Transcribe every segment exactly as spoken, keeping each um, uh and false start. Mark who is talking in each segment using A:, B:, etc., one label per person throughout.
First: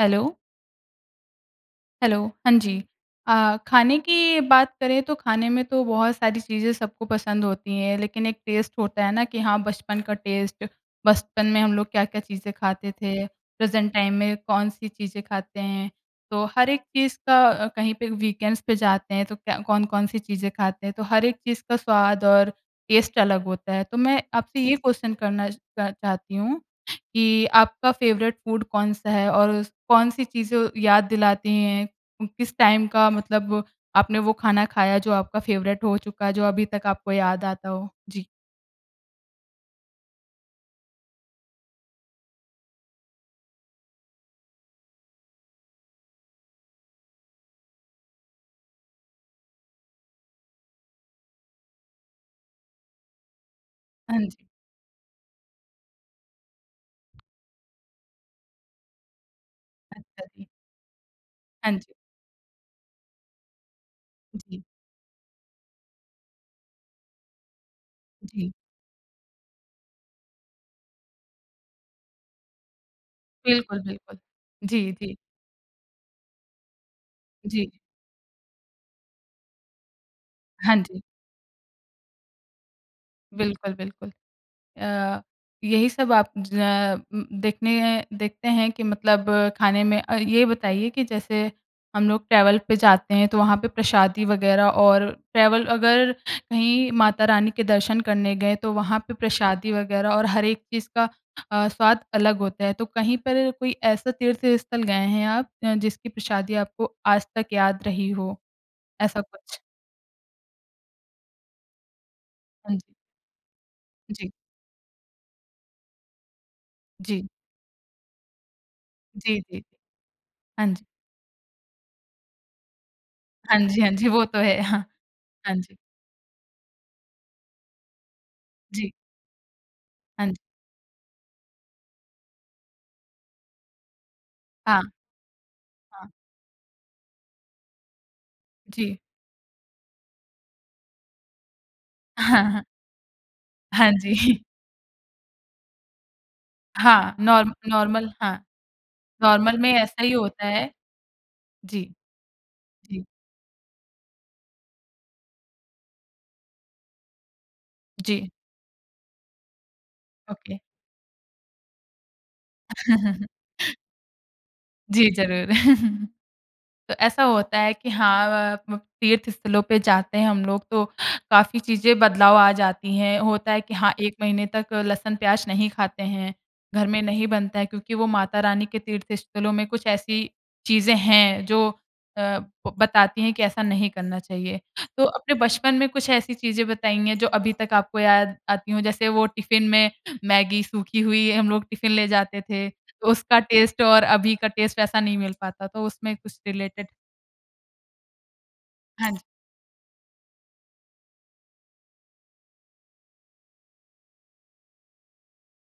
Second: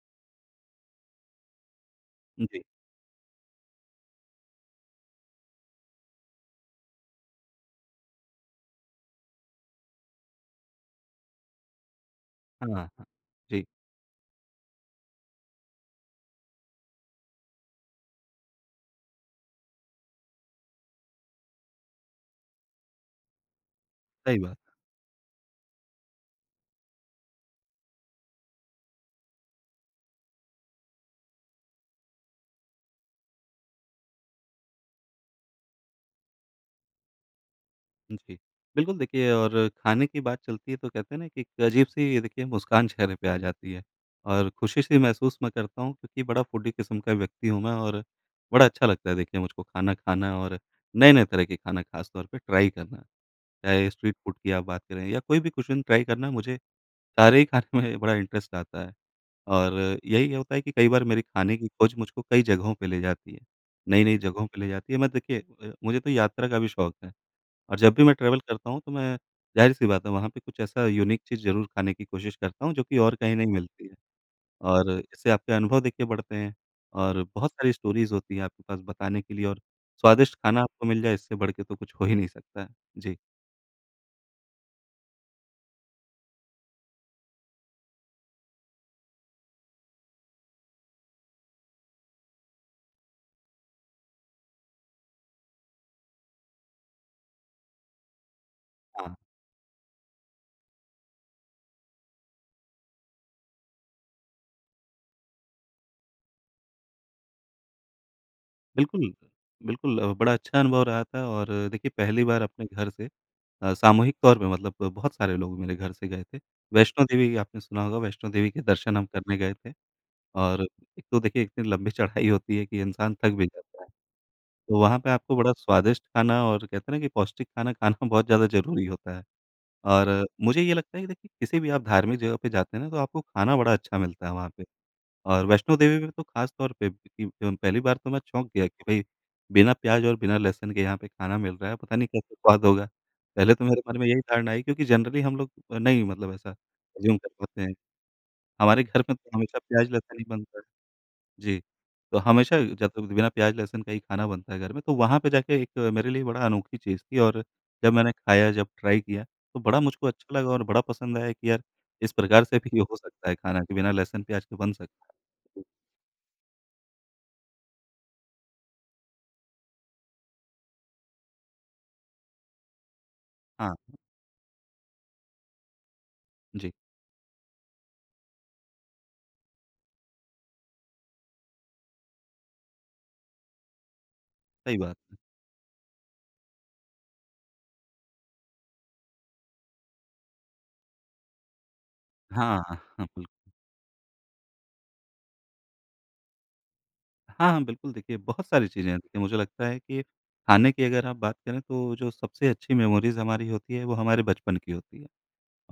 A: Hello. Hello, हाँ
B: जी।
A: जी। अ, ख़ाने की बात करें तो ख़ाने में तो बहुत सारी चीज़ें सबको पसंद होती हैं। लेकिन, एक टेस्ट होता है ना कि हाँ बचपन का टेस्ट बचपन में हम लोग क्या-क्या चीज़ें
B: हाँ,
A: ख़ाते
B: हाँ।
A: थे,
B: जी।
A: प्रेज़ेंट टाइम में कौन-सी चीज़ें ख़ाते हैं। तो हर एक चीज़ का अ, कहीं पे वीकेंड्स पे जाते हैं तो क्या कौन-कौन-सी चीज़ें खाते हैं। तो हर एक चीज़ का स्वाद और टेस्ट अलग होता है। तो मैं
B: सही बात।
A: आपसे ये क्वेश्चन करना अ, चाहती हूँ कि आपका फ़ेवरेट फूड कौन-सा है और उस कौन-सी चीज़ें याद दिलाती हैं उम, किस टाइम का मतलब आपने वो ख़ाना ख़ाया जो आपका फ़ेवरेट हो चुका, जो अभी तक आपको याद आता हो? जी।
B: जी। बिल्कुल देखिए, और ख़ाने की बात चलती है तो कहते हैं ना कि एक अजीब-सी देखिए मुस्कान चेहरे पे आ जाती है और ख़ुशी-सी महसूस मैं करता हूँ क्योंकि बड़ा फ़ूडी किस्म का व्यक्ति हूँ मैं और बड़ा अच्छा लगता है देखिए मुझको ख़ाना ख़ाना और नए-नए तरह के ख़ाना ख़ास तौर पर ट्राई करना। चाहे स्ट्रीट
A: हाँ
B: फूड
A: जी।
B: की आप बात करें या कोई भी कुज़ीन ट्राई करना मुझे सारे ही ख़ाने में बड़ा इंटरेस्ट आता है। और
A: अच्छा
B: यही
A: जी।
B: होता है कि कई बार मेरी ख़ाने की
A: हाँ जी।
B: ख़ोज मुझको कई जगहों पर ले जाती है, नई-नई जगहों पे
A: जी।
B: ले जाती है। मैं देखिए, अ, मुझे तो यात्रा का भी शौक है। और जब भी मैं ट्रैवल
A: जी।
B: करता हूँ तो मैं ज़ाहिर-सी बात है वहाँ पे कुछ ऐसा यूनिक चीज़ ज़रूर ख़ाने की कोशिश करता हूँ जो कि और कहीं नहीं
A: बिल्कुल,
B: मिलती है।
A: बिल्कुल। जी,
B: और
A: जी।
B: इससे आपके अनुभव देख के बढ़ते हैं और बहुत
A: जी।
B: सारी स्टोरीज़ होती है आपके पास बताने के लिए और स्वादिष्ट ख़ाना
A: हाँ
B: आपको
A: जी।
B: मिल जाए इससे बढ़के तो कुछ हो ही नहीं सकता है। जी।
A: बिल्कुल, बिल्कुल। अ, यही सब आप ज उम, देखने हैं देखते हैं कि मतलब ख़ाने में अ, ये बताइए कि जैसे हम लोग ट्रैवल पे जाते हैं तो वहाँ पे प्रसादी वग़ैरह और ट्रैवल अगर कहीं माता रानी के दर्शन करने गए तो वहाँ पे
B: हाँ।
A: प्रसादी वग़ैरह और हर एक चीज़ का अ, स्वाद अलग होता है। तो कहीं पर कोई ऐसा तीर्थ स्थल गए हैं आप अ, जिसकी प्रसादी आपको आज तक याद रही हो,
B: बिल्कुल,
A: ऐसा कुछ?
B: बिल्कुल अ, बड़ा अच्छा अनुभव रहा था और देखिए, पहली बार अपने
A: हाँ
B: घर
A: जी।
B: से अ, सामूहिक
A: जी।
B: तौर पे मतलब बहुत सारे लोग मेरे घर से गए थे। वैष्णो
A: जी।
B: देवी, आपने सुना होगा वैष्णो देवी के दर्शन हम करने
A: जी,
B: गए
A: जी।
B: थे। और
A: हाँ जी।
B: एक तो देखिए इतनी लंबी चढ़ाई होती है कि इंसान थक भी
A: हाँ जी,
B: जाता है।
A: हाँ जी, वो तो है,
B: तो
A: हाँ।
B: वहाँ पे आपको बड़ा
A: हाँ जी।
B: स्वादिष्ट ख़ाना और कहते हैं ना कि पौष्टिक ख़ाना ख़ाना बहुत ज़्यादा ज़रूरी
A: जी।
B: होता है। और
A: हाँ जी।
B: मुझे ये लगता है कि देखिए किसी भी आप धार्मिक जगह पे जाते हैं ना तो आपको ख़ाना बड़ा अच्छा मिलता है वहाँ पे।
A: हाँ।
B: और वैष्णो देवी के
A: हाँ।
B: लिए तो ख़ास तौर पे इ जो पहली बार तो मैं चौंक गया कि
A: जी।
B: भई बिना प्याज़ और बिना लहसुन के यहाँ पे ख़ाना मिल रहा है पता नहीं कैसे
A: हाँ, हाँ।
B: स्वाद होगा। पहले तो मेरे
A: हाँ
B: मन में
A: जी।
B: यही धारणा आई क्योंकि जनरली हम लोग नहीं मतलब ऐसा
A: हाँ,
B: अज़्यूम कर
A: नॉर
B: पाते हैं।
A: नॉर्मल हाँ।
B: हमारे घर में तो
A: नॉर्मल
B: हमेशा
A: में ऐसा ही
B: प्याज़-लहसुन ही
A: होता
B: बनता है।
A: है।
B: जी,
A: जी।
B: तो हमेशा जब
A: जी।
B: बिना प्याज़-लहसुन का ही ख़ाना बनता है घर में तो वहाँ पे जाके एक मेरे लिए बड़ा अनोखी चीज़ थी और जब मैंने
A: जी।
B: ख़ाया जब ट्राई किया, तो बड़ा मुझको अच्छा लगा
A: ओके
B: और बड़ा पसंद आया कि यार इस प्रकार से भी हो सकता है ख़ाना कि बिना लहसुन-प्याज़ के बन सक
A: जी ज़रूर। तो ऐसा होता है कि हाँ अ आप लोग तीर्थ स्थलों पे जाते हैं हम लोग तो काफ़ी चीज़ें बदलाव आ जाती हैं, होता है कि
B: हाँ।
A: हाँ एक महीने तक लहसुन-प्याज़ नहीं खाते हैं।
B: जी।
A: घर में नहीं बनता है क्योंकि वो माता रानी के तीर्थ स्थलों में कुछ ऐसी चीज़ें हैं जो अ, ब बताती हैं कि ऐसा नहीं करना चाहिए।
B: सही बात
A: तो
B: है।
A: अपने बचपन में कुछ ऐसी चीज़ें बताएँगे जो अभी तक आपको याद आती हो जैसे वो टिफ़िन में मैगी सूखी हुई, हम लोग टिफ़िन ले जाते
B: हाँ,
A: थे,
B: हाँ
A: तो
B: बिल्क
A: उसका टेस्ट और अभी का टेस्ट ऐसा नहीं मिल पाता, तो उसमें कुछ रिलेटेड?
B: हाँ, हाँ, बिल्कुल, देखिए बहुत सारी चीज़ें हैं।
A: हाँ जी।
B: देखिए मुझे लगता है कि खाने की अगर आप बात करें तो जो सबसे अच्छी मेमोरीज़ हमारी होती है वो हमारे बचपन की होती है।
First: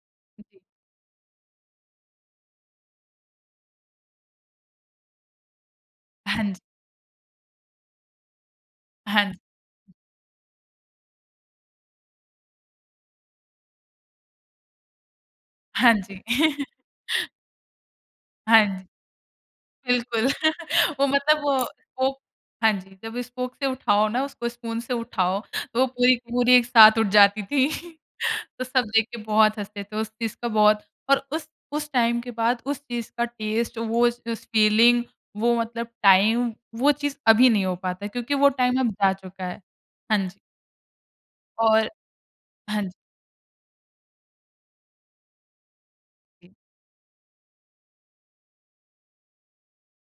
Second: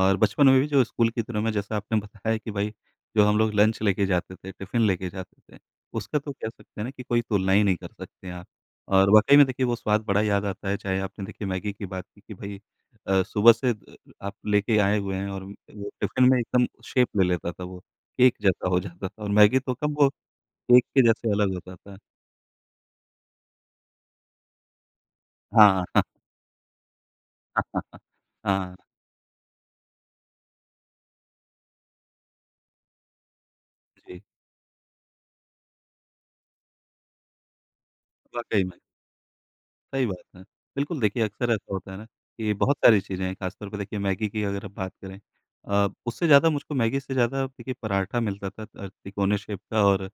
B: और बचपन
A: जी।
B: में भी जो स्कूल के दिनों में जैसा आपने बताया कि भई जो हम लोग लंच लेके जाते थे, टिफिन लेके जाते थे उसका तो
A: हाँ
B: कह
A: जी।
B: सकते हैं ना कि कोई तुलना ही नहीं कर सकते हैं आप। और वाकई
A: हाँ।
B: में देखिए वो स्वाद बड़ा याद आता है। चाहे आपने देखिए मैगी की बात की कि भई अ, सुबह से द अ आप लेके आए हुए हैं और उम, वो
A: हाँ जी।
B: टिफिन में एकदम शेप ले लेता था वो। केक
A: हाँ
B: जैसा हो
A: जी।
B: जाता था। और मैगी तो कम वो
A: बिल्कुल
B: केक के
A: वो
B: जैसे
A: मतलब
B: अलग
A: वो
B: होता था।
A: वो हाँ जी। जब स्पोक से उठाओ ना उसको स्पून से उठाओ
B: हाँ,
A: तो
B: हाँ।
A: वो पूरी-पूरी एक साथ उठ जाती थी। तो
B: हाँ।
A: सब देख के बहुत हँसते थे। उस चीज़ का बहुत और उस उस टाइम के बाद उस चीज़ का टेस्ट, वो
B: जी।
A: स उस फीलिंग, वो मतलब टाइम वो चीज़ अभी नहीं हो पाता है क्योंकि वो
B: वाकई
A: टाइम
B: में।
A: अब जा चुका है।
B: सही
A: हाँ
B: बात
A: जी।
B: है। बिल्कुल, देखिए अक्सर ऐसा
A: और
B: होता है ना कि बहुत
A: हाँ जी।
B: सारी चीज़ें हैं खास तौर पे देखिए मैगी की अगर आप बात करें अ, उससे ज़्यादा
A: जी।
B: मुझको मैगी से ज़्यादा देखिए पराठा मिलता था अ, तिकोने शेप का और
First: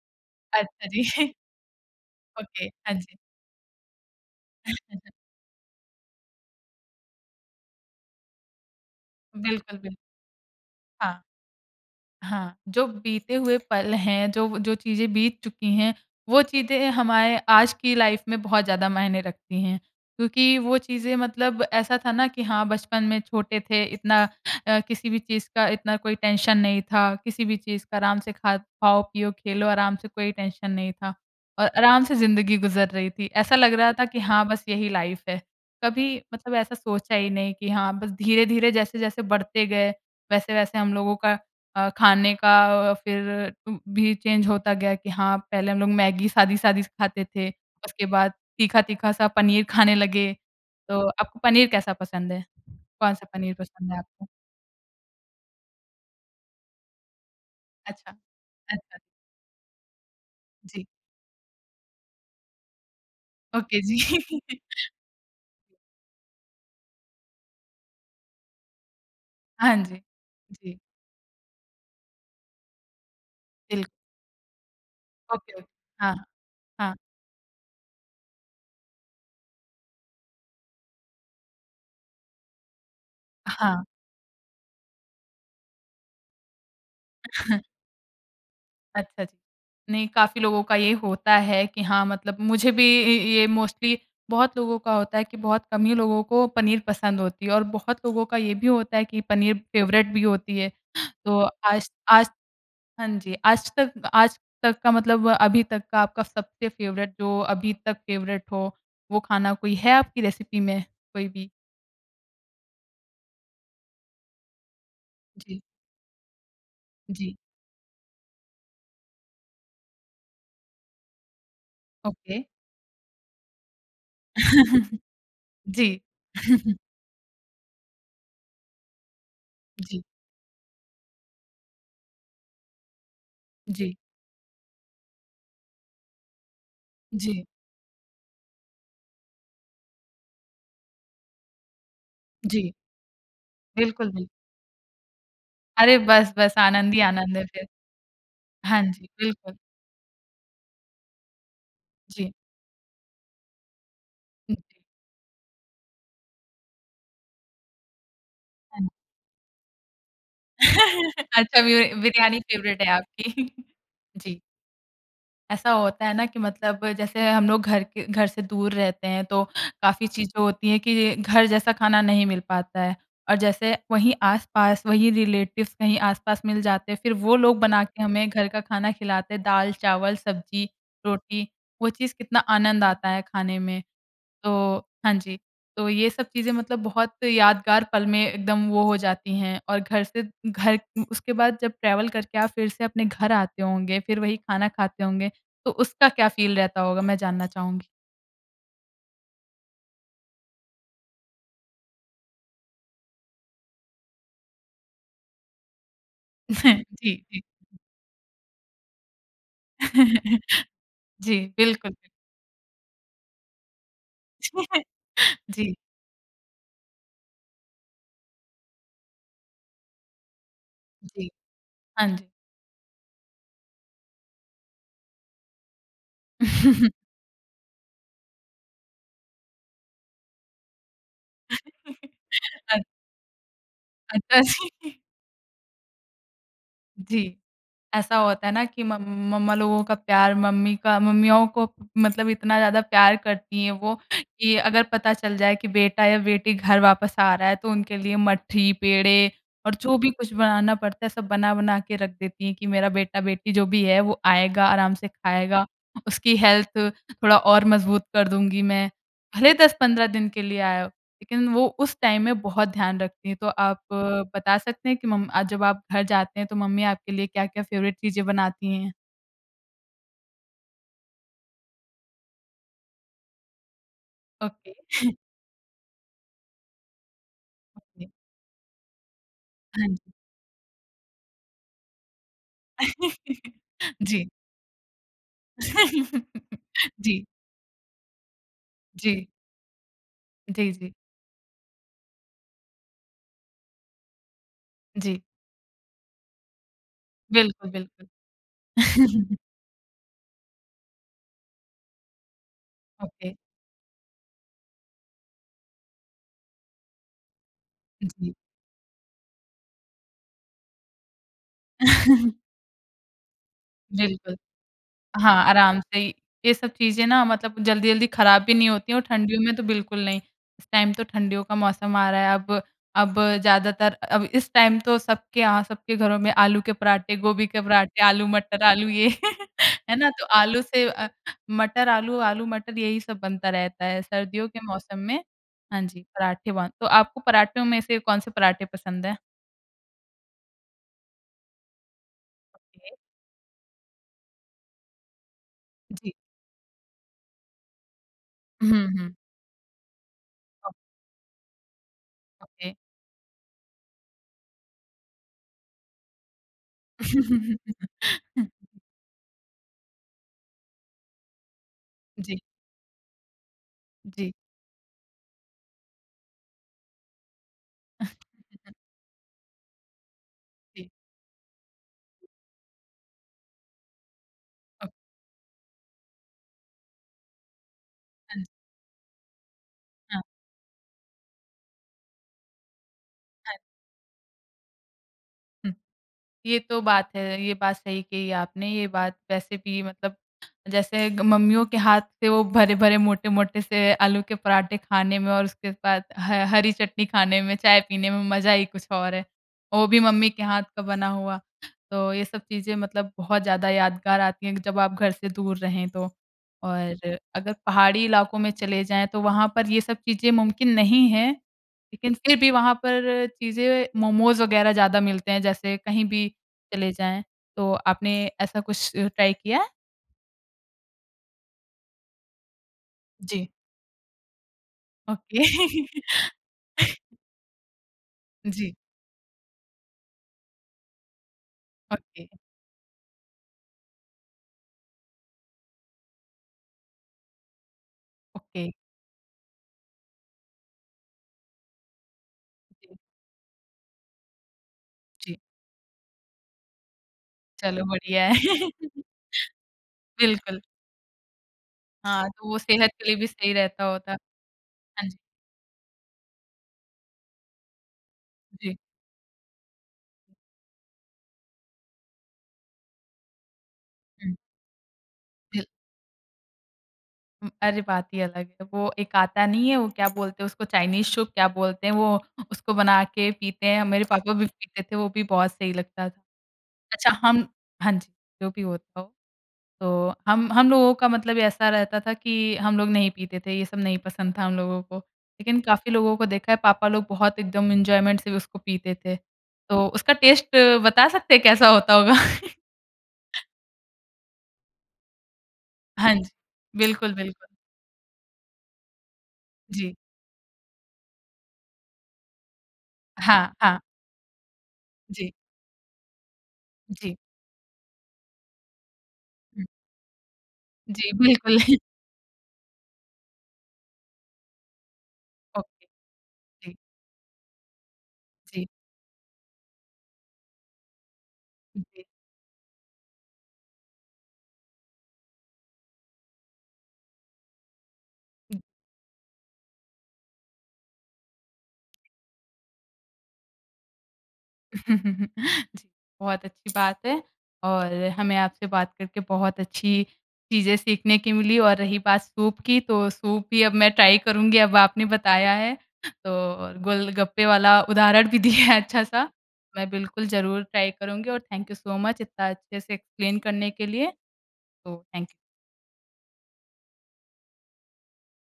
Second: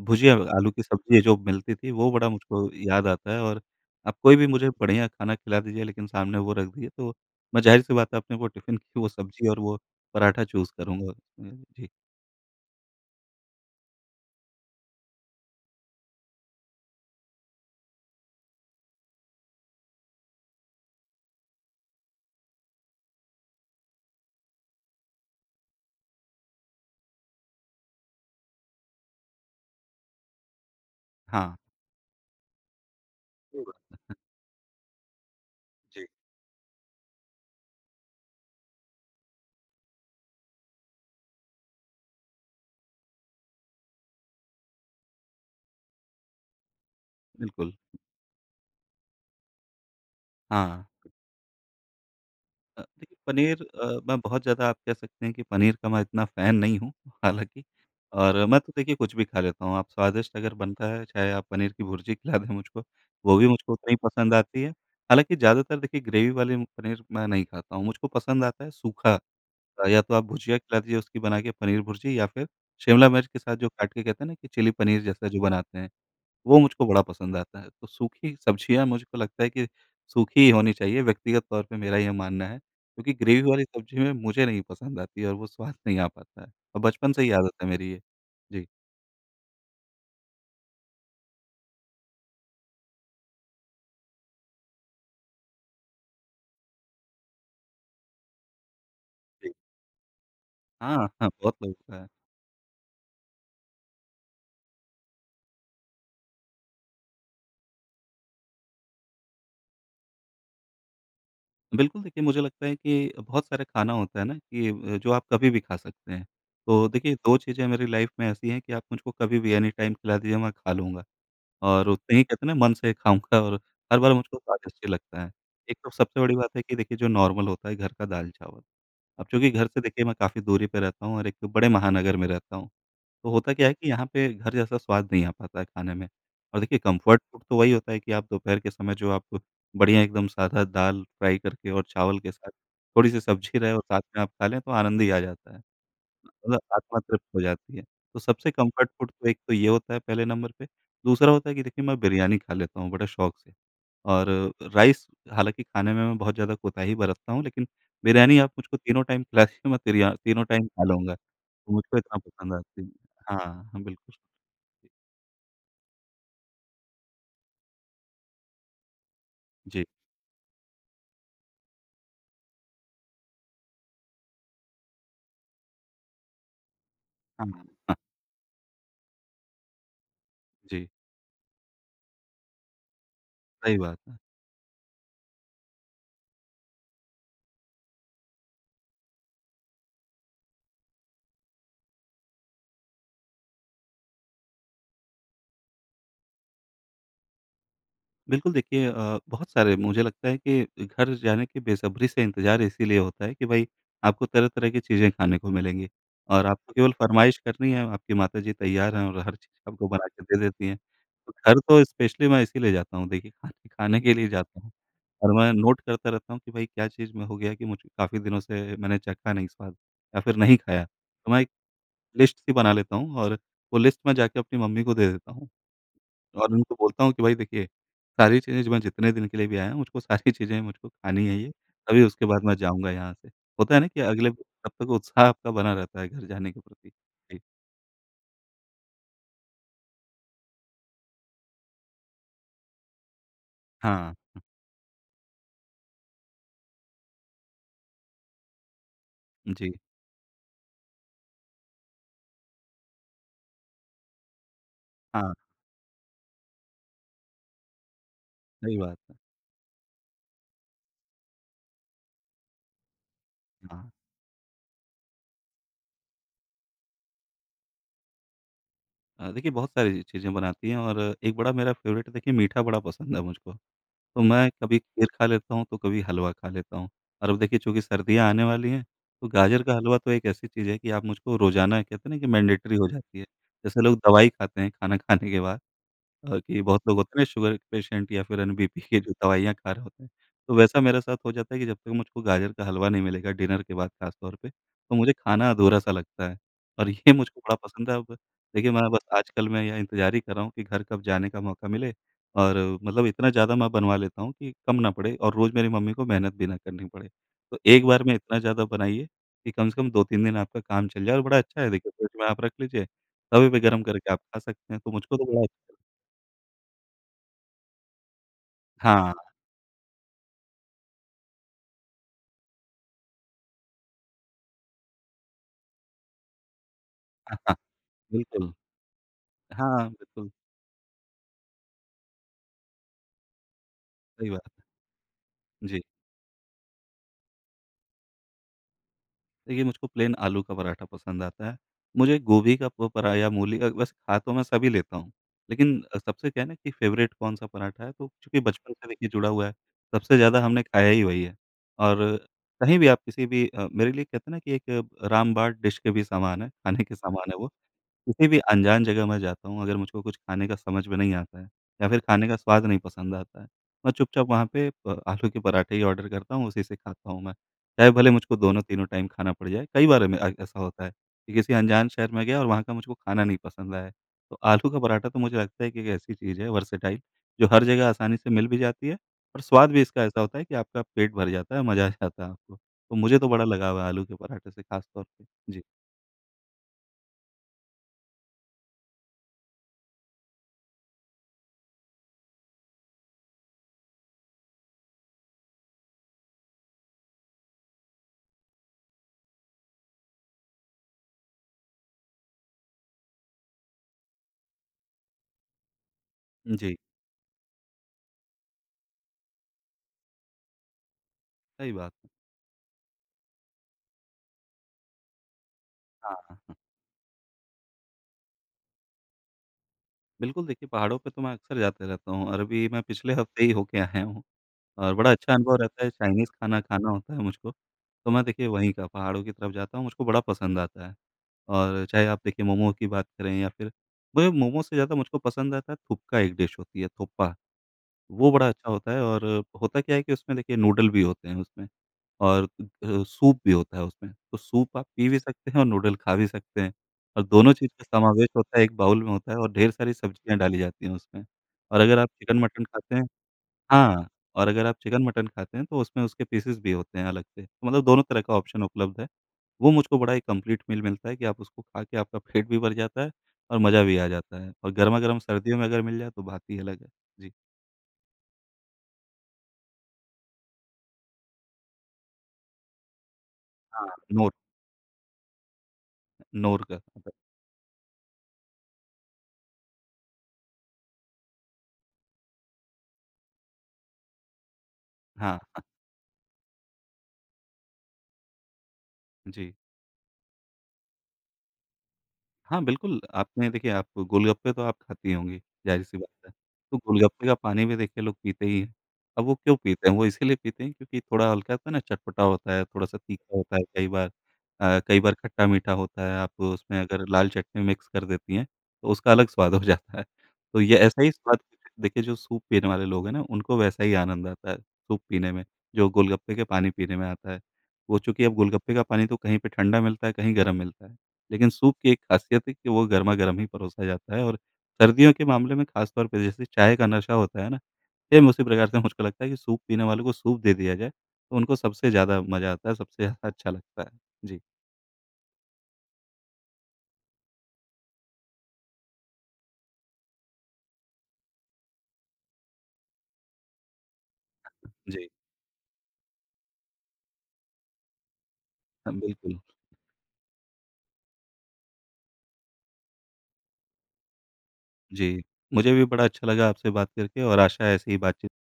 B: भुजिया आलू की
A: अच्छा
B: सब्ज़ी है
A: जी।
B: जो मिलती थी वो बड़ा
A: ओके
B: मुझको
A: हाँ
B: याद
A: जी।
B: आता है। और आप कोई भी मुझे बढ़िया खाना खिला दीजिए लेकिन सामने वो रख दीजिए तो मैं ज़ाहिर सी बात है अपने वो टिफिन की वो सब्ज़ी और
A: बिल्कुल,
B: वो
A: बिल
B: पराठा चूज़ करूँगा। अ,
A: हाँ।
B: जी।
A: हाँ। जो बीते हुए पल हैं, जो वो जो चीज़ें बीत चुकी हैं वो चीज़ें हमारे आज की लाइफ में बहुत ज़्यादा मायने रखती हैं। क्योंकि वो चीज़ें मतलब ऐसा था ना कि हाँ, बचपन में छोटे थे, इतना अ, किसी भी चीज़ का इतना कोई टेंशन नहीं था। किसी भी चीज़ का आराम से खा खाओ पियो खेलो आराम से कोई टेंशन नहीं था।
B: हाँ।
A: और आराम से ज़िन्दगी गुज़र रही थी, ऐसा लग
B: [unintelligible]
A: रहा था कि हाँ, बस यही लाइफ है।
B: जी।
A: कभी मतलब ऐसा सोचा ही नहीं कि हाँ, बस धीरे-धीरे, जैसे जैसे बढ़ते गए, वैसे-वैसे हम लोगों का अ, खाने का अ अ, फिर उम, भी चेंज होता गया कि हाँ, पहले हम लोग मैगी सादी-सादी सी खाते थे।
B: बिल्कुल।
A: उसके बाद तीखा-तीखा सा पनीर खाने लगे।
B: हाँ।
A: तो आपको पनीर कैसा पसंद है?
B: अ, देखिए
A: कौन-सा पनीर
B: पनीर अ,
A: पसंद है
B: मैं
A: आपको?
B: बहुत ज़्यादा आप कह सकते हैं कि पनीर का मैं इतना फैन नहीं हूँ हालाँकि।
A: अच्छा,
B: और मैं तो देखिए
A: अच्छा।
B: कुछ भी खा लेता हूँ। आप स्वादिष्ट अगर
A: जी।
B: बनता है चाहे आप पनीर की भुर्जी खिला दें मुझको वो भी मुझको
A: ओके
B: उतना ही
A: जी।
B: पसंद आती है। हालाँकि ज़्यादातर देखिए ग्रेवी वाली पनीर मैं नहीं खाता हूँ, मुझको पसंद आता है सूखा।
A: हाँ
B: अ,
A: जी,
B: या तो आप भुजिया
A: जी।
B: खिला दीजिए उसकी बना के पनीर भुर्जी या फिर शिमला मिर्च के साथ जो
A: बिल्क
B: काट के कहते हैं ना कि चिली पनीर जैसा जो
A: ओके,
B: बनाते हैं
A: ओके। हाँ,
B: वो मुझको
A: हाँ।
B: बड़ा पसंद आता है। तो सूखी सब्ज़ियाँ मुझको लगता है कि सूखी ही होनी चाहिए, व्यक्तिगत तौर पे मेरा ये मानना है। क्योंकि ग्रेवी वाली
A: हाँ।
B: सब्ज़ी में मुझे नहीं पसंद आती है और वो स्वाद नहीं आ पाता है। बचपन से ही आदत है मेरी ये। जी।
A: अच्छा जी। नहीं, काफ़ी लोगों का ये होता है कि हाँ, मतलब मुझे भी ये ये मोस्टली बहुत लोगों का होता है कि बहुत कम ही लोगों को पनीर पसंद होती है, और बहुत लोगों का ये भी होता है कि
B: जी।
A: पनीर फ़ेवरेट भी होती है।
B: हाँ, हाँ,
A: तो
B: बहुत लोगो
A: आज
B: का है।
A: आज हाँ जी, आज तक आज तक का मतलब अभी तक का आपका सबसे फ़ेवरेट, जो अभी तक फ़ेवरेट हो, वो खाना कोई है आपकी रेसिपी में कोई भी?
B: बिल्कुल, देखिए मुझे लगता है कि अ, बहुत सारे खाना होता है ना कि अ, जो आप कभी
A: जी।
B: भी खा सकते हैं। तो देखिए,
A: जी।
B: दो चीज़ें मेरी लाइफ में ऐसी हैं कि आप मुझको कभी भी एनीटाइम खिला दीजिए, मैं खा लूँगा, और उतने ही,
A: ओके।
B: कहते हैं ना, मन से खाऊँगा और हर बार मुझको स्वादिष्ट ही लगता है। एक तो
A: जी।
B: सबसे बड़ी बात है कि देखिए जो नॉर्मल होता है घर का दाल-चावल। अब चूंकि घर से
A: जी।
B: देखिए मैं काफ़ी दूरी पे रहता हूँ और एक बड़े महानगर में रहता हूँ, तो होता क्या है कि
A: जी।
B: यहाँ पे घर जैसा स्वाद नहीं आ पाता है खाने में। और देखिए कंफ़र्ट फ़ूड
A: जी।
B: तो वही होता है कि आप दोपहर के समय जो आप बढ़िया एकदम सादा दाल फ़्राई करके और चावल के साथ
A: जी।
B: थोड़ी-सी सब्ज़ी रहे और साथ
A: बिल्कुल,
B: में
A: बिल्कुल।
B: आप खा लें, तो आनंद ही आ जाता है,
A: अरे बस-बस,
B: मतलब
A: आनंद
B: आत्मा
A: ही
B: तृप्त
A: आनंद
B: हो
A: है फिर!
B: जाती है। तो सबसे
A: हाँ
B: कंफ़र्ट
A: जी,
B: फ़ूड तो एक तो
A: बिलकुल।
B: ये होता है पहले नंबर पे, दूसरा होता है कि देखिए मैं
A: जी।
B: बिरयानी खा लेता हूँ बड़े शौक से। और
A: उम,
B: अ,
A: जी।
B: राइस हालाँकि खाने में मैं बहुत ज़्यादा कोताही बरतता हूँ, लेकिन बिरयानी आप मुझको
A: अह
B: तीनों टाइम खिला दीजिए, मैं तिरियाँ तीनों टाइम खा लूँगा,
A: अच्छा
B: वो
A: वि वे
B: मुझको इतना
A: बिरयानी
B: पसंद
A: फ़ेवरेट
B: आती
A: है
B: है।
A: आपकी।
B: हाँ, हाँ बिल्कुल।
A: जी। ऐसा होता है ना कि मतलब जैसे हम लोग घर के घर से दूर रहते हैं तो
B: जी।
A: काफ़ी चीज़ें होती हैं कि घर जैसा खाना नहीं मिल पाता है। और जैसे वहीं आस-पास वहीं रिलेटिव्स कहीं आस-पास मिल जाते हैं फिर वो
B: हाँ,
A: लोग बना
B: हाँ।
A: के हमें घर का खाना खिलाते हैं दाल, चावल, सब्ज़ी,
B: जी।
A: रोटी वो चीज़ कितना आनंद आता है खाने
B: सही
A: में।
B: बात है।
A: तो, हाँ जी। तो ये सब चीज़ें मतलब बहुत यादगार पल में एकदम वो हो जाती हैं और घर से घर उसके बाद जब ट्रैवल करके आप फिर से अपने घर आते होंगे, फिर वही खाना खाते होंगे तो उसका क्या फ़ील रहता होगा मैं जानना चाहूँगी?
B: बिल्कुल देखिए अ, बहुत सारे मुझे लगता है कि घर जाने के बेसब्री से इंतज़ार इसीलिए होता है कि भई आपको तरह-तरह की चीज़ें खाने को मिलेंगी और आपको केवल
A: जी,
B: फ़रमाइश
A: जी।
B: करनी है आपकी माताजी तैयार हैं और हर चीज़ आपको बना के दे देती हैं। तो
A: जी,
B: घर तो
A: बिल्कुल।
B: स्पेशली मैं इसीलिए जाता हूँ देखिए खाने खाने के लिए जाता हूँ, और मैं
A: जी।
B: नोट करता रहता हूँ कि भई क्या चीज़ में हो गया कि मुझे काफ़ी दिनों से मैंने चखा नहीं स्वाद या फिर नहीं खाया
A: जी,
B: तो मैं एक
A: हाँ जी।
B: लिस्ट सी बना लेता हूँ और वो लिस्ट मैं जाके अपनी मम्मी को दे देता हूँ। और उनको बोलता हूँ कि भई देखिए सारी चीज़ें जो मैं जितने दिन के लिए भी आया हूँ मुझको सारी चीज़ें ही मुझको खानी है ये तभी उसके बाद मैं
A: अद
B: जाऊँगा यहाँ से होता है ना की अगले ब
A: अच्छा,
B: तब तक
A: जी।
B: उत्साह आपका बना रहता है घर जाने के प्रति।
A: जी,
B: जी।
A: ऐसा होता है ना कि मम मम्मा लोगों का प्यार मम्मी का मम्मियों को मतलब इतना ज़्यादा प्यार करती हैं वो
B: हाँ।
A: कि अगर पता चल जाए कि बेटा या बेटी घर वापस आ रहा है तो उनके लिए मठी पेड़े और
B: जी।
A: जो भी कुछ बनाना पड़ता है सब बना बना के रख देती हैं कि मेरा बेटा-बेटी जो भी है वो आएगा आराम से
B: हाँ।
A: खाएगा। उसकी हेल्थ थोड़ा और मजबूत कर दूँगी
B: सही
A: मैं।
B: बात है।
A: भले दस पंद्रह दिन के लिए आया हो। लेकिन वो उस टाइम में बहुत ध्यान रखती है। तो आप
B: हाँ।
A: बता सकते हैं कि मम अ, जब आप घर जाते हैं तो मम्मी आपके लिए क्या-क्या फेवरेट चीज़ें बनाती हैं?
B: अ, देखिए बहुत सारी चीज़ें बनाती हैं और एक बड़ा मेरा फ़ेवरेट है देखिए मीठा बड़ा पसंद है मुझको, तो मैं
A: ओके।
B: कभी खीर खा लेता हूँ तो कभी हलवा खा लेता हूँ और अब देखिए चूँकि
A: ओके।
B: सर्दियाँ आने वाली हैं तो गाजर का
A: हाँ जी।
B: हलवा तो एक ऐसी चीज़ है कि आप मुझको रोज़ाना कहते हैं ना कि मैंडेटरी हो जाती है जैसे लोग
A: जी।
B: दवाई खाते हैं खाना खाने के बाद अ, कि बहुत लोग होते हैं ना
A: जी।
B: शुगर क पेशेंट या फिर एन बीपी के जो
A: जी।
B: दवाइयाँ खा रहे होते हैं तो
A: जी,
B: वैसा
A: जी।
B: मेरे साथ हो जाता है कि जब तक मुझको गाजर का हलवा नहीं मिलेगा डिनर के बाद ख़ास तौर पे तो मुझे
A: जी।
B: खाना अधूरा-सा लगता है। और ये मुझको बड़ा
A: बिल्कुल,
B: पसंद है
A: बिल्कुल।
B: अब देखिए मैं बस आजकल मैं ये इंतज़ार ही कर रहा हूँ कि घर कब जाने का मौका मिले, और मतलब इतना
A: ओके।
B: ज़्यादा मैं बनवा लेता हूँ कि कम ना पड़े और रोज़ मेरी मम्मी को मेहनत भी ना करनी पड़े तो एक बार में
A: जी।
B: इतना ज़्यादा बनाइए कि कम से कम दो तीन दिन आपका काम चल जाए और बड़ा अच्छा है देखिए फ्रिज में आप रख लीजिए कभी भी गरम करके आप
A: बिल्कुल।
B: खा सकते हैं तो मुझको तो बड़ा
A: हाँ, आराम से ही ये सब चीज़ें ना मतलब जल्दी-जल्दी खराब भी नहीं होती है और
B: हाँ।
A: ठंडियों में तो बिल्कुल नहीं। इस टाइम तो ठंडियों का मौसम आ रहा है अब अब ज़्यादातर अब इस टाइम तो सबके यहाँ सबके घरों में आलू के पराठे गोभी के पराठे आलू
B: बिल्कुल।
A: मटर आलू ये
B: हाँ,
A: है ना? तो
B: बिल्कुल।
A: आलू से मटर आलू आलू मटर यही सब बनता रहता है
B: सही बात है।
A: सर्दियों के मौसम में
B: जी।
A: हाँ जी, पराठे वान तो आपको पराठों में से कौन-से पराठे पसंद हैं?
B: देखिए, मुझको प्लेन आलू का पराठा पसंद आता है। मुझे गोभी का प
A: ओके।
B: परा या मूली का वैसे खा तो मैं सभी लेता हूँ, लेकिन
A: जी।
B: सबसे क्या है ना कि फ़ेवरेट कौन-सा पराठा है, तो चूँकि बचपन
A: हुँ,
B: से देखिए
A: हुँ।
B: जुड़ा हुआ है, सबसे ज़्यादा हमने
A: हुँ।
B: खाया ही वही है, और
A: ओके।
B: कहीं भी आप किसी भी अ, मेरे लिए कहते हैं ना कि एक रामबाण डिश के भी समान है, खाने के समान है वो। किसी भी अनजान जगह मैं जाता हूँ, अगर मुझको कुछ खाने का समझ में नहीं आता है, या फिर खाने का
A: जी।
B: स्वाद नहीं पसंद आता है, मैं चुपचाप
A: जी।
B: वहाँ पे अ, आलू के पराठे ही ऑर्डर करता हूँ, उसी से खाता हूँ मैं। चाहे भले मुझको दोनों-तीनों टाइम खाना पड़ जाए। कई बार मे आइक ऐसा होता
A: जी।
B: है कि किसी अनजान शहर में गया और वहाँ का मुझको खाना नहीं पसंद आया, तो आलू का
A: अ
B: पराठा तो मुझे लगता है कि एक ऐसी चीज़ है, वर्सेटाइल, जो हर जगह आसानी से
A: हाँ।
B: मिल भी जाती है और स्वाद भी इसका ऐसा
A: हाँ।
B: होता है कि आपका पेट भर जाता है, मज़ा आ जाता है आपको। तो मुझे तो बड़ा
A: हाँ।
B: लगाव है आलू के पराठे से खास तौर पे। जी।
A: हुँ। ये तो बात है। ये बात सही कही आपने। ये बात वैसे भी मतलब जैसे ग मम्मियों के हाथ से वो भरे-भरे, मोटे-मोटे से आलू के पराठे खाने में और उसके बाद ह हरी चटनी खाने में, चाय पीने में मज़ा ही कुछ और है। और वो भी मम्मी के हाथ का बना हुआ। तो ये सब चीज़ें मतलब बहुत ज़्यादा यादगार आती हैं कि जब आप घर से दूर रहें तो।
B: जी।
A: और अगर पहाड़ी इलाकों में चले जाएँ, तो वहाँ पर ये सब चीज़ें मुमकिन नहीं हैं,
B: सही बात है।
A: लेकिन फिर भी वहाँ पर चीज़ें, मोमोज़ वग़ैरह ज़्यादा मिलते हैं, जैसे कहीं
B: हाँ,
A: भी
B: हाँ।
A: चले जाएँ। तो आपने ऐसा कुछ ट्राय किया है?
B: बिल्कुल, देखिए, पहाड़ों पे तो मैं अक्सर जाते रहता हूँ और अभी मैं पिछले हफ़्ते
A: जी।
B: ही हो के आया हूँ, और बड़ा अच्छा
A: ओके।
B: अनुभव रहता है। चाइनीज़ खाना खाना होता है मुझको, तो मैं देखिए, वहीं
A: जी।
B: का पहाड़ों की तरफ जाता हूँ, मुझको बड़ा पसंद आता है। और चाहे आप
A: ओके।
B: देखिए, मोमो की बात करें, या फिर पर ये मोमोज़ से ज़्यादा मुझको पसंद आता है, थुकपा एक डिश होती है, थोपा। वो बड़ा
A: ओके।
B: अच्छा होता है, और होता क्या है कि उसमें देखिए, नूडल भी होते हैं उसमें और अ
A: जी।
B: अ, सूप भी होता है उसमें। तो सूप आप पी भी
A: जी।
B: सकते हैं और नूडल खा भी सकते हैं और दोनों चीज़
A: चलो,
B: का
A: बढ़िया
B: समावेश
A: है।
B: होता है। एक बाउल में होता है और ढेर सारी सब्ज़ियाँ डाली
A: बिल्कुल।
B: जाती हैं उसमें। और अगर आप
A: हाँ, तो वो
B: चिकन-मटन
A: सेहत
B: खाते
A: के
B: हैं
A: लिए भी सही रहता
B: हाँ,
A: होता।
B: और अगर आप
A: हाँ जी।
B: चिकन-मटन खाते हैं, तो उसमें उसके पीसेज़ भी होते हैं अलग से। मतलब दोनों तरह का ऑप्शन
A: जी।
B: उपलब्ध है। वो मुझको बड़ा ही कम्प्लीट मील मिलता है कि आप उसको खा के आपका पेट भी भर जाता है और मज़ा भी आ
A: हुँ।
B: जाता है और गरमागर्म सर्दियों में
A: [unintelligible]
B: अगर मिल जाए, तो बात ही अलग है। जी।
A: उम, अरे! बात ही अलग है। वो एक आता नहीं है, वो क्या बोलते हैं उसको? चाइनीज़ सूप, क्या बोलते हैं वो? उसको बना के पीते हैं।
B: हाँ
A: मेरे
B: नोट।
A: पापा भी पीते थे, वो भी बहुत सही लगता था।
B: नोट का।
A: अच्छा, हम हाँ जी, जो भी होता हो। तो हम हम लोगों का मतलब ऐसा रहता था कि हम लोग नहीं पीते थे, ये सब नहीं पसंद था हम लोगों को।
B: हाँ,
A: लेकिन
B: हाँ।
A: काफ़ी लोगों को देखा है, पापा लोग बहुत एकदम एंजॉयमेंट से उसको पीते थे।
B: जी।
A: तो उसका टेस्ट बता सकते हैं, कैसा होता होगा?
B: हाँ, बिल्कुल, आपने देखिए, आप गोलगप्पे तो आप खाती होंगी, ज़ाहिर सी
A: हाँ
B: बात
A: जी।
B: है। तो
A: बिल्कुल,
B: गोलगप्पे का
A: बिल्कुल।
B: पानी भी देखिए लोग पीते ही हैं। अब वो क्यों पीते
A: जी।
B: हैं? वो इसीलिए पीते हैं, क्योंकि थोड़ा हल्का, कहते हैं ना, चटपटा होता है, थोड़ा-सा तीखा
A: हाँ,
B: होता है,
A: हाँ।
B: कई बार अ, कई बार
A: जी।
B: खट्टा-मीठा होता है। आप उसमें अगर
A: जी।
B: लाल चटनी मिक्स कर देती हैं, तो उसका अलग स्वाद हो
A: हुँ।
B: जाता है। तो ये ऐसा ही
A: जी,
B: स्वाद,
A: बिल्कुल।
B: देखिए, जो सूप पीने वाले लोग हैं ना, उनको वैसा ही आनंद आता है सूप पीने में,
A: ओके।
B: जो गोलगप्पे का पानी
A: जी।
B: पीने में आता है। वो चूँकि अब
A: जी।
B: गोलगप्पे का पानी तो कहीं पे ठंडा मिलता है, कहीं गरम मिलता है। लेकिन सूप की एक
A: जी।
B: ख़ासियत है कि वो गरमागरम ही परोसा जाता है और सर्दियों के मामले में ख़ासतौर पे, जैसे चाय का नशा होता है ना, सेम उसी
A: हुँ।
B: प्रकार से मुझको लगता है कि सूप पीने वालों को सूप दे दिया जाए, तो उनको सबसे ज़्यादा मज़ा आता है, सबसे ज़्यादा अच्छा लगता है। जी।
A: जी, बहुत अच्छी बात है, और हमें आपसे बात करके बहुत अच्छी चीज़ें सीखने की मिली और रही बात सूप की, तो सूप ही अब मैं ट्राय करुँगी, अब आपने
B: जी।
A: बताया है तो, और गोलगप्पे वाला उदाहरण भी दिया है
B: हाँ,
A: अच्छा सा।
B: बिल्कुल।
A: मैं बिल्कुल, ज़रूर ट्राय करुँगी और थैंक यू सो मच, इतना अच्छे से एक्सप्लेन करने के लिए। तो
B: जी,
A: थैंक यू।
B: मुझे भी बड़ा अच्छा लगा आपसे बात करके और आशा है, ऐसे ही बातचीत